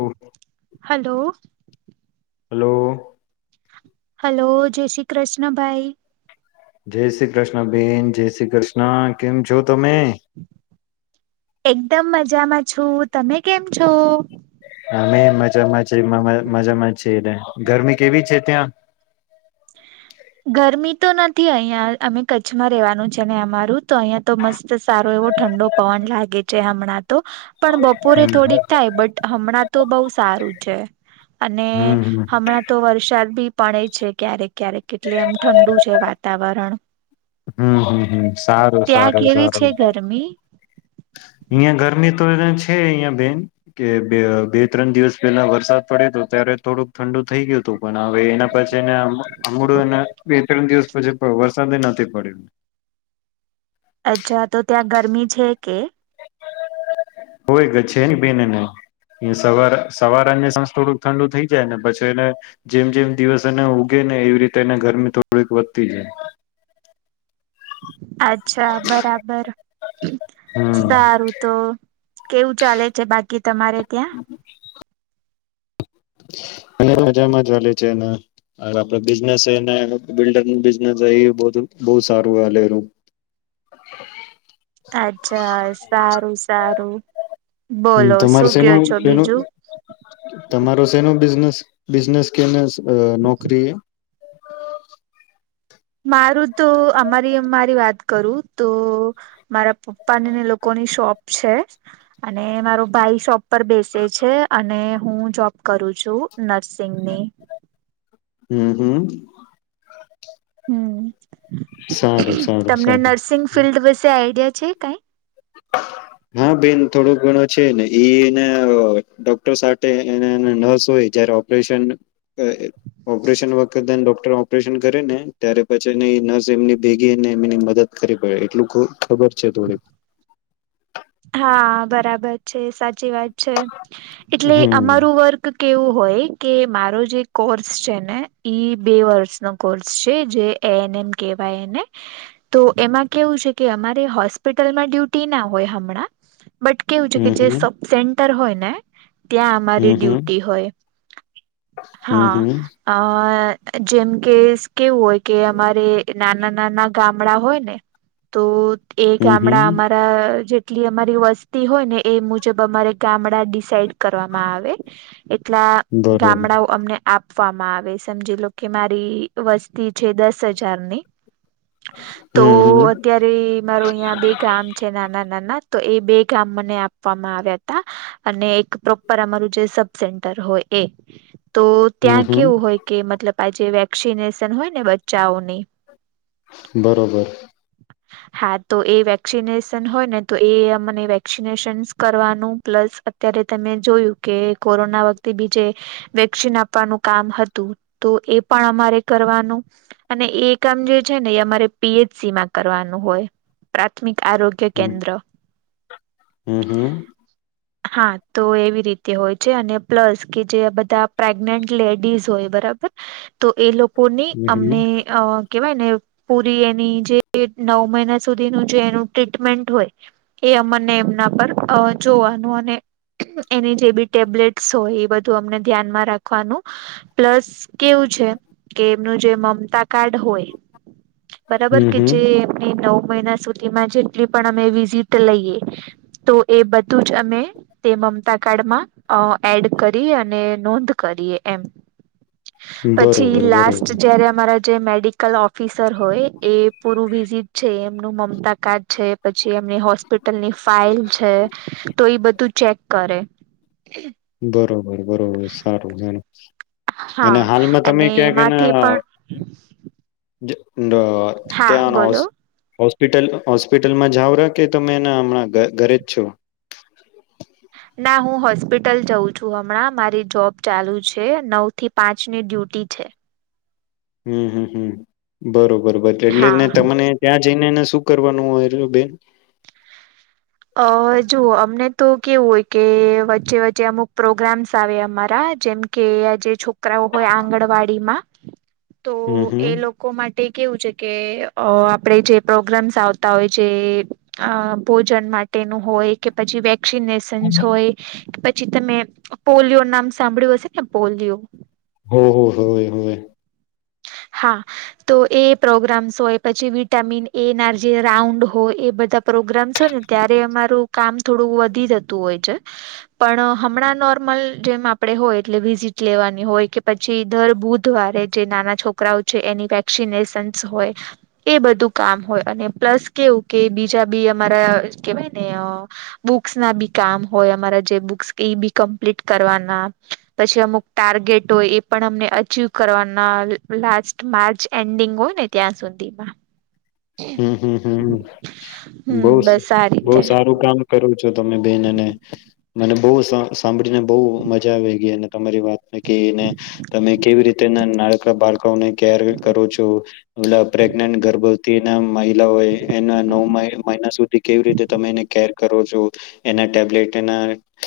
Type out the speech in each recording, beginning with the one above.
ઓ hello hello hello જય શ્રી કૃષ્ણ ભાઈ જય શ્રી કૃષ્ણ બેન જય શ્રી કૃષ્ણ કેમ છો તમે એકદમ મજામાં છું તમે કેમ છો અમે મજામાં છીએ મજામાં છીએ એલે ગરમી કેવી છે ત્યાં ગરમી તો નથી અહિયાં અમે કચ્છમાં રેવાનું છે ને અમારું તો અહિયાં તો મસ્ત સારો એવો ઠંડો પવન લાગે છે હમણાં તો પણ બપોરે થોડીક થાય બટ હમણાં તો બઉુ સારું છે અને હમ હમ હમ હમણાં તો વરસાદ ભી પડે છે ક્યારેક ક્યારેક કેટલી એમ ઠંડુ છે વાતાવરણ હમ હમ હમ સારું ત્યાં સારું કેવી સારું છે ગરમી અહિયાં ગરમી તો એ છે અહિયાં બેન કે બે બે ત્રણ દિવસ પેલા વરસાદ પડે તો ત્યારે થોડુંક ઠંડુ થઈ ગયું હતું પણ હવે એના પછી ને અમડુંને બે ત્રણ દિવસ પછી વરસાદે નથી પડ્યો [inaudible] અચ્છા તો ત્યાં ગરમી છે કે હોય ગ છે એની બેનને સવાર સવાર સાસ થોડુંક ઠંડુ થઈ જાય ને પછી એને જેમ જેમ દિવસ એને ઉગે એવી રીતે એને ગરમી થોડીક વધતી જાય [inaudible] અચ્છા બરાબર હમ સારું તો કેવું ચાલે છે બાકી તમારે ત્યાં? [inaudible] અને મજામાં જાલે છે ન. અર આપડે બિઝનેસ સે ને બિલ્ડરનું બિઝનેસ એ બધું સારું હાલેરુ. અચ્છા. સારું, સારું. હમ. બોલો તમાર શું કયો શેનું છો શેનું બીજું તમારો શેનું બિઝનેસ બિઝનેસ કે ને સ અ નોકરી એ. મારું તો અમારી મારી વાત કરું તો મારા પપ્પાને ને લોકો ને શોપ છે. અને મારો ભાઈ શોપ પર બેસે છે. અને હું જોબ કરુ કરું છું નર્સિંગની. હમ્મ, હમ્મ. હમ સારું તમને સારું નર્સિંગ ફિલ્ડ વિશે આઈડિયા છે? કાંઈ. હા, બેન થોડું ઘણો છે ને એ ન અ ડોક્ટર સાથે એને હેન નર્સ હોય જયારે ઓપરેશન અ અ ઓપરેશન વખતેન ડોક ટર ઓપરેશન કરને ત્યારે પછી ની એ નર્સ એમની ભેગીને એમની મદદ કરીવી પડે એટલું ખ ખબ બર છે, થોડીક. હા, બરાબર છે, સાચી વાત છે, એટલે હમ અમારું વર્ક કેવું હોય કે મારો જે કોર્સ છે, ને ઈ બે વર્ષનો કોર્સ છે. જે એનએમ કેવાય એને. તો એમાં કેવું છે કે, અમારે હોસ્પિટલમાં ડ્યુટી ના હોય હ મણા બટ કેવું છે કે, હમ જે હમ સબ સેન્ટર હોય ને ત્યાં અમારી હમ ડ્યુટી હોય. હમ હા, હમ હમ અ જેમ કે કેવું હોય કે અમારે નાના-નાના ગામડા હોય ને તો એ હમ હમ ગામડા અમારા જે કેટલી અમારી વસ્તી હોય ને એ મુજબ અમારે ગામડા ડિસાઇડ કરવામાં આવે એટલા બરોબર ગામડાઓ અમને આ પવામાં આવે સમજી લો કે મારી વસ્તી છે, દસ હજારની તો હમ હમ અત્યારે મારો અહીયા બે ગામ છે, નાના-નાના તો એ બે ગામ મને આપવામાં આવ્યા તા. અને એક પ્રોપર અમારું જે સબ સેન્ટર હોય એ તો હમ ત્યાં હમ કેવું હોય, કે મતલબ આજે વેક્સિનેશન હોય ને બચ્ચાઓની બરોબર. હા, તો એ વેક્સિનેશન હોય ને તો એ મને વેક્સિનેશન્સ કરવાનું પ્લસ, અત્યારે તમે જોયું કે કોરોના વખ તે બીજે વેક્સીન આપવાનું કામ હતું. તો એ પણ અમારે કરવાનું અને એ કામ જે છે ને એ અમારે પીએચસીમાં કરવાનું હોય, પ્રાથમિક આરોગ્ય કેન્દ્ર હમ્મ, હમ્મ. હા, તો એવી રીતે હોય છે, અને પ્લસ કે જે બધા પ્રેગ્નેન્ટ લેડીઝ હોય બરાબર, તો એ લોકોની હમ અમને અ કેવાય ને પૂરી એની જે નવ મહિના સુધીનું જે એનું ટ્રીટમેન્ટ હોય એ અમને એમના પર અ જોવાનું, અને એની જે બી ટેબ્લેટસ હોય એ બધું અમને ધ્યાનમાં રાખવાનું, પ્લસ કેવું છે કે એમનું જે મમતા કાર્ડ હોય બરાબર, હમ કે જે હમ એમની નવ મહિના સુધીમાં જેટલી પણ અમે વિઝિટ લઈએ તો એ બધું જ અમે તે મમતા કાર્ડમાં અ એડ કરી અને નોંધ કરી લીએ એમ. બરોબર પછી લાસ્ટ બરોબર જ્યારે અમારા જે મેડિકલ ઓફિસર હોય, એ પૂરું વિઝિટ છે, એમનું મમતા છે પછી એ હોસ્પિટલની ફાઈલ છે, તો ઈ બધું ચેક કરે. બરોબર, બરોબર સારું જા અને હા હાલમાં તમે અને ક્યાક એન એમાંથી પણ જ અ હા ત્યાંનો હોસ હોસ બોલો હોસ્પિટલ હોસ્પિટલમાં જાવરા કે તમેને હમણાં ઘ-ઘરે જ છો? ના, હું હોસ્પિટલ જઉં છું. હમણાં મારી જોબ ચાલુ છે, નવ થી પાંચ ની ડ્યુટી છે. હમ્મ, હમ્મ, હમ્મ, બરોબર એટલે ને હા તમને ત્યાં જઈને એને શું કરવાનું હોય ર બેન. અહ જુઓ અમને તો કેવું હોય, કે વચ્ચે-વચ્ચે અમુક પ્રોગ્રામ્સ આવે અમારા જેમ કે આ જે છોકરાઓ હોય આંગણવાડીમાં, તો હમ હમ એ લોકો માટે કેવું છે, કે અહ આપડે જે પ્રોગ્રામ્સ આવતા હોય છે એ ભોજન માટ ટે તેનું હોય કે પછી વેક્સિનેશન હોય પ છી તમે પોલિયો નામ સાંભળ્યું હશે ના પોલિયો હો હો હોય હોય. હા તો એ પ્રોગ્રામ્સ હોય પછી વિટામિન એ ના જે રાઉન્ડ હોય એ બધા પ્રો પ્રોગ્રામસ હોય ને ત્યારે અમારું કામ થોડું વધી જતું હોય છે. પણ અહ હમણાં નોર્મલ અલ જેમ આપડે હોય એટલે વિઝિટ લેવાની હોય કે પછી દર બુધવારે જે નાના છોકરાઓ છે એની વેક્સિનેશન્ હોય એ બધું કામ હોય અને પ્લસ કેવું કે બીજા બી અમારા કેવાયને બુક્સના બી કામ હોય. અમારા જે બુક્સ એ બી કમ્પ્લીટ કરવાના. પછી અમુક ટાર્ગેટ હોય, એ પણ અમને અચીવ કરવાના. લાસ્ટ માર્ચ એન્ડિંગ હોય ને, ત્યાં સુધીમાં. હમ હમમ, હમ બહુ સ બસ આ બહુ રીતે સારું કામ કરું છો તમે બન, અને મને બહુ સાં સાંભળીને બહુ મજા આવી ગઈ, અને તમારી વાત ને કે એને, તમે કેવી રીતે નાન નાનકડા બાળકોને કેર કરો છો, [unintelligible] પ્રેગ્નેન્ટ ગર્ભ તે ને મહિલાઓએ એના નવ મહિના સુધી કેવી રીતે તમે એને કેર કરો છો, એને ટેબલેટ એના,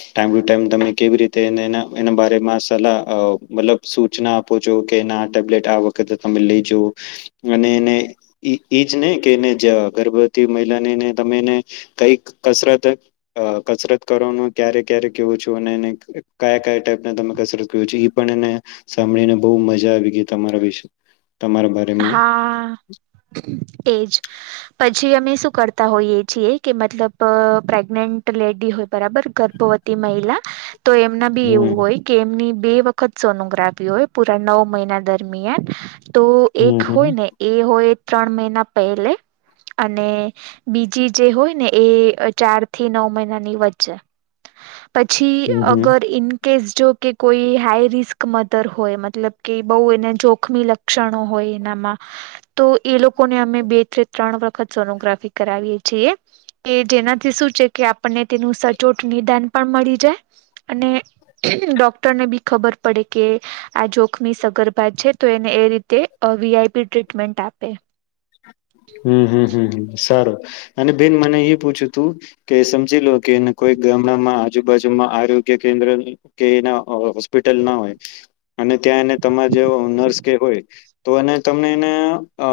ટાઈમ ટુ ટાઈમ તમે કેવી રીતે એને એના બારે માં સલાહ, અ મતલબ સૂચના આપો છો, કે ના આ ટેબ્લેટ આ વખતે તમે લેજો, અને એને એઈજ ને કે એને જવા ગર્ભવતી મહિલા નેને તમે એને કઈક કસરત અ કસરત કરવાનું ક્યારે ક્યારે કેવું છું અને એ કયા કયા ટાઈપને તમે કસરત કહો છો ઈ પણ ને સાંભળીને બહુ મજા આવી ગઈ તમારા વિશે, તમારા બારેમાં હા એજ. પછી અમે શું કરતા હોઈએ છીએ, કે મતલબ પ્રેગને ન્ટ લેડી હોય, બરાબર, ગર્ભવતી મહિલા, તો એમના બી એવું હમ હોય કે એમની બે વખત સોનોગ્રાફી હોય, પુરા નવ મહિના દરમિયાન. તો એક હમ હમ હોય હમ ને, એ હોય ત્રણ મહિના પહેલે અને બીજી જે હોય ને, એ ચારથી નવ મહિનાની વચ્ચે. પછી, હમ અગર ઇન કેસ જોકે, કોઈ હાઈ રિસ્ક મધર હોય, મતલબ કે બહુ એને જોખમી લક્ષણ હોય એનામાં, તો એ લોકોને અમે બે થી ત્રણ વખત સોનોગ્રાફી કરાવીએ છીએ. કે જેનાથી શું છે કે આપણને તેનું સચોટ નિદાન પણ મળી જાય, અને ડોક્ટરને બી ખબર પડે કે, આ જોખમી સગર્ભા છે તો એને એ રીતે તે અ વી આઈ પી ટ્રીટમેન્ટ આપે. હમ્મ હમ્મ હમ્મ સારો અને બેન મને એ પૂછ્યું તું કે સમજી લો કે કોઈ ગામડામાં આજુબાજુમાં આગ્યકેન્દ્ર કે એના હોસ્પિટલ ના હોય અને ત્યાં એને તમારે જેવો નર્સ કે હોય તો એ તમને એને અ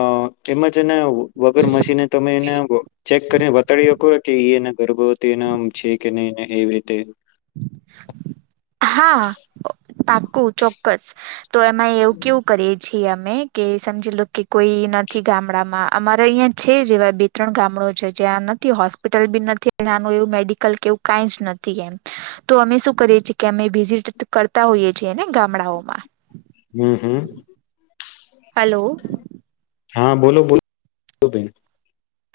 એમજ એને વગર મશીને તમે એને ચેક કરીને વતાડી હકો કે એ એના ગર્ભવતી એનામ છે કે ને. એવી રીતે. હા પ પાકું ચોક્કસ. તો એમાં એવું કેવું કરીએ છીએ અમે કે સમજી લો કે કોઈ નથી ગામડામાં અમારે અહ્યાં છે જ એવા બે ત્રણ ગામડો છે જ્યાં નથી હોસ્પિટલ બી નથી ત્યાંનું એવું મેડિકલ કે એવું કાંઈ જ નથી એમ. તો અમે શું કરીએ છીએ કે અમે વિઝિટ કરતા હોઈએ છીએને ગામડાઓમાં. હમ્મ. હલો હા બોલો બોલો.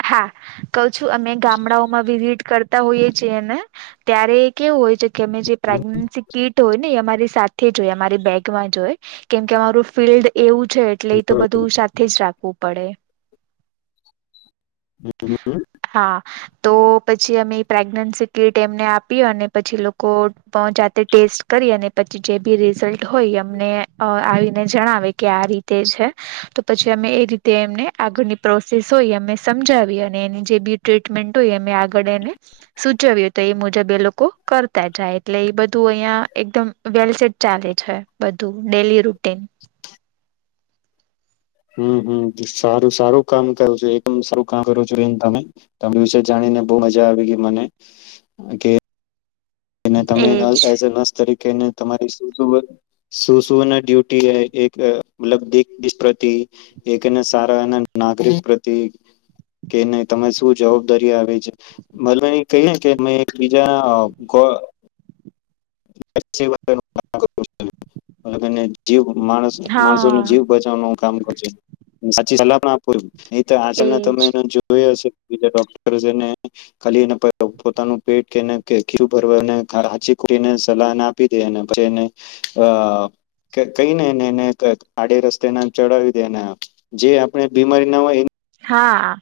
હા કઉ છું અમે ગામડાઓમાં વિઝિટ કરતા હોઈએ છીએ ને ત્યારે કેવું હોય છે કે અમે જે હમ પ્રેગ્નન્સી કીટ હોય ને અમારી એ સાથે જોઈ અમારી બેગમાં જોઈ કેમકે અમારું ફિલ્ડ એવું છે એટલે એ તો બરોબર. બધું સાથે જ રાખવું પડે. હમ હમ હા તો પછી અમે પ્રેગ્નન્સી કીટ એમને આપી અને પછી લોકો જાતે ટેસ્ટ કરી અને પછી જે બી રેય રિઝલ્ટ હોય અમને અ આવીને જણાવે કે આ રીતે છે તો પછી અમે એ રીતે એમને આગળની પ્રોસેસ હોય અમે સમજાવી વી એની જે બી ટ્રીટમેન્ટ હોય અમે આગળ એને સૂચવીએ તો એ મુજબ એ લોકો કરતા. જાય. એટલે એ બધું અહ્યાં એકદમ વેલ સેટ ચાલે છે બધું ડેલી રૂટીન. [inaudible] હમ્મ હમ્મ સારું સારું કામ કરો છો એકદમ સારું કામ કરો છો બેન તમે. તમારી વિશે જાણી ને બહુ મજા આવી ગઈ મને કે એને તમે એજ એનલ એઝ અ નર્સ તરીક કે ને તમારી સુ સુ ન સુ સુ ના ડ્યુટી હોઈ એક એટલે દિસ પ્રતી ઈ એકને સારા એના નાગરિક પ્રતિ કે નહી તરે શું જવાબદારી આવે છે ભલે કહી એને કે મે એક બીજા અહ ગો [inaudible] ને તને જીવ માણસ માણસો નું હા જીવ બચાવવાનું કામ કર સાચી સલાહ પણ આપું એ તો આચલના એજ તમે એને જોય હશે બીજા ડોક્ટરને ખાલી એ પોતાનું પેટ કી ભરવા ઘર હાચી ને સલાહ ના આપી દે અને પછી એને અહ કઈનેને એને આડે રસ્તે ના ચડાવી દે ને જે આપણે બીમારી ના હોય એ હા આ.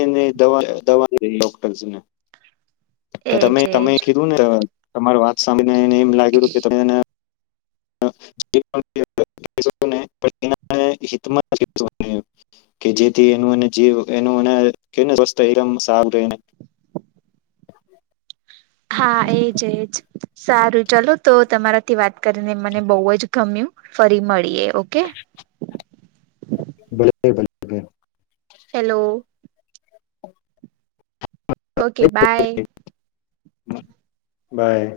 એ ને દવા દવા દે ડોક્ટર્સ ને. તો એજ તમે તમે એજ કીધું ને તમાર વાત સાંભળનેને એમ લાગ્યું કે તમે એને [inaudible] કે જેથી એને એનું જીવ એનું એને કેવું સ્વસ્થ આઈ રામ સાફ રહેને. [inaudible] હા, એજ એજ. સારું ચલો તો તમારાથી વાત કરીને મને બહુ જ ગમ્યું. ફરી મળીએ ઓકે. [inaudible] હેલો. Okay bye. બ, બાય.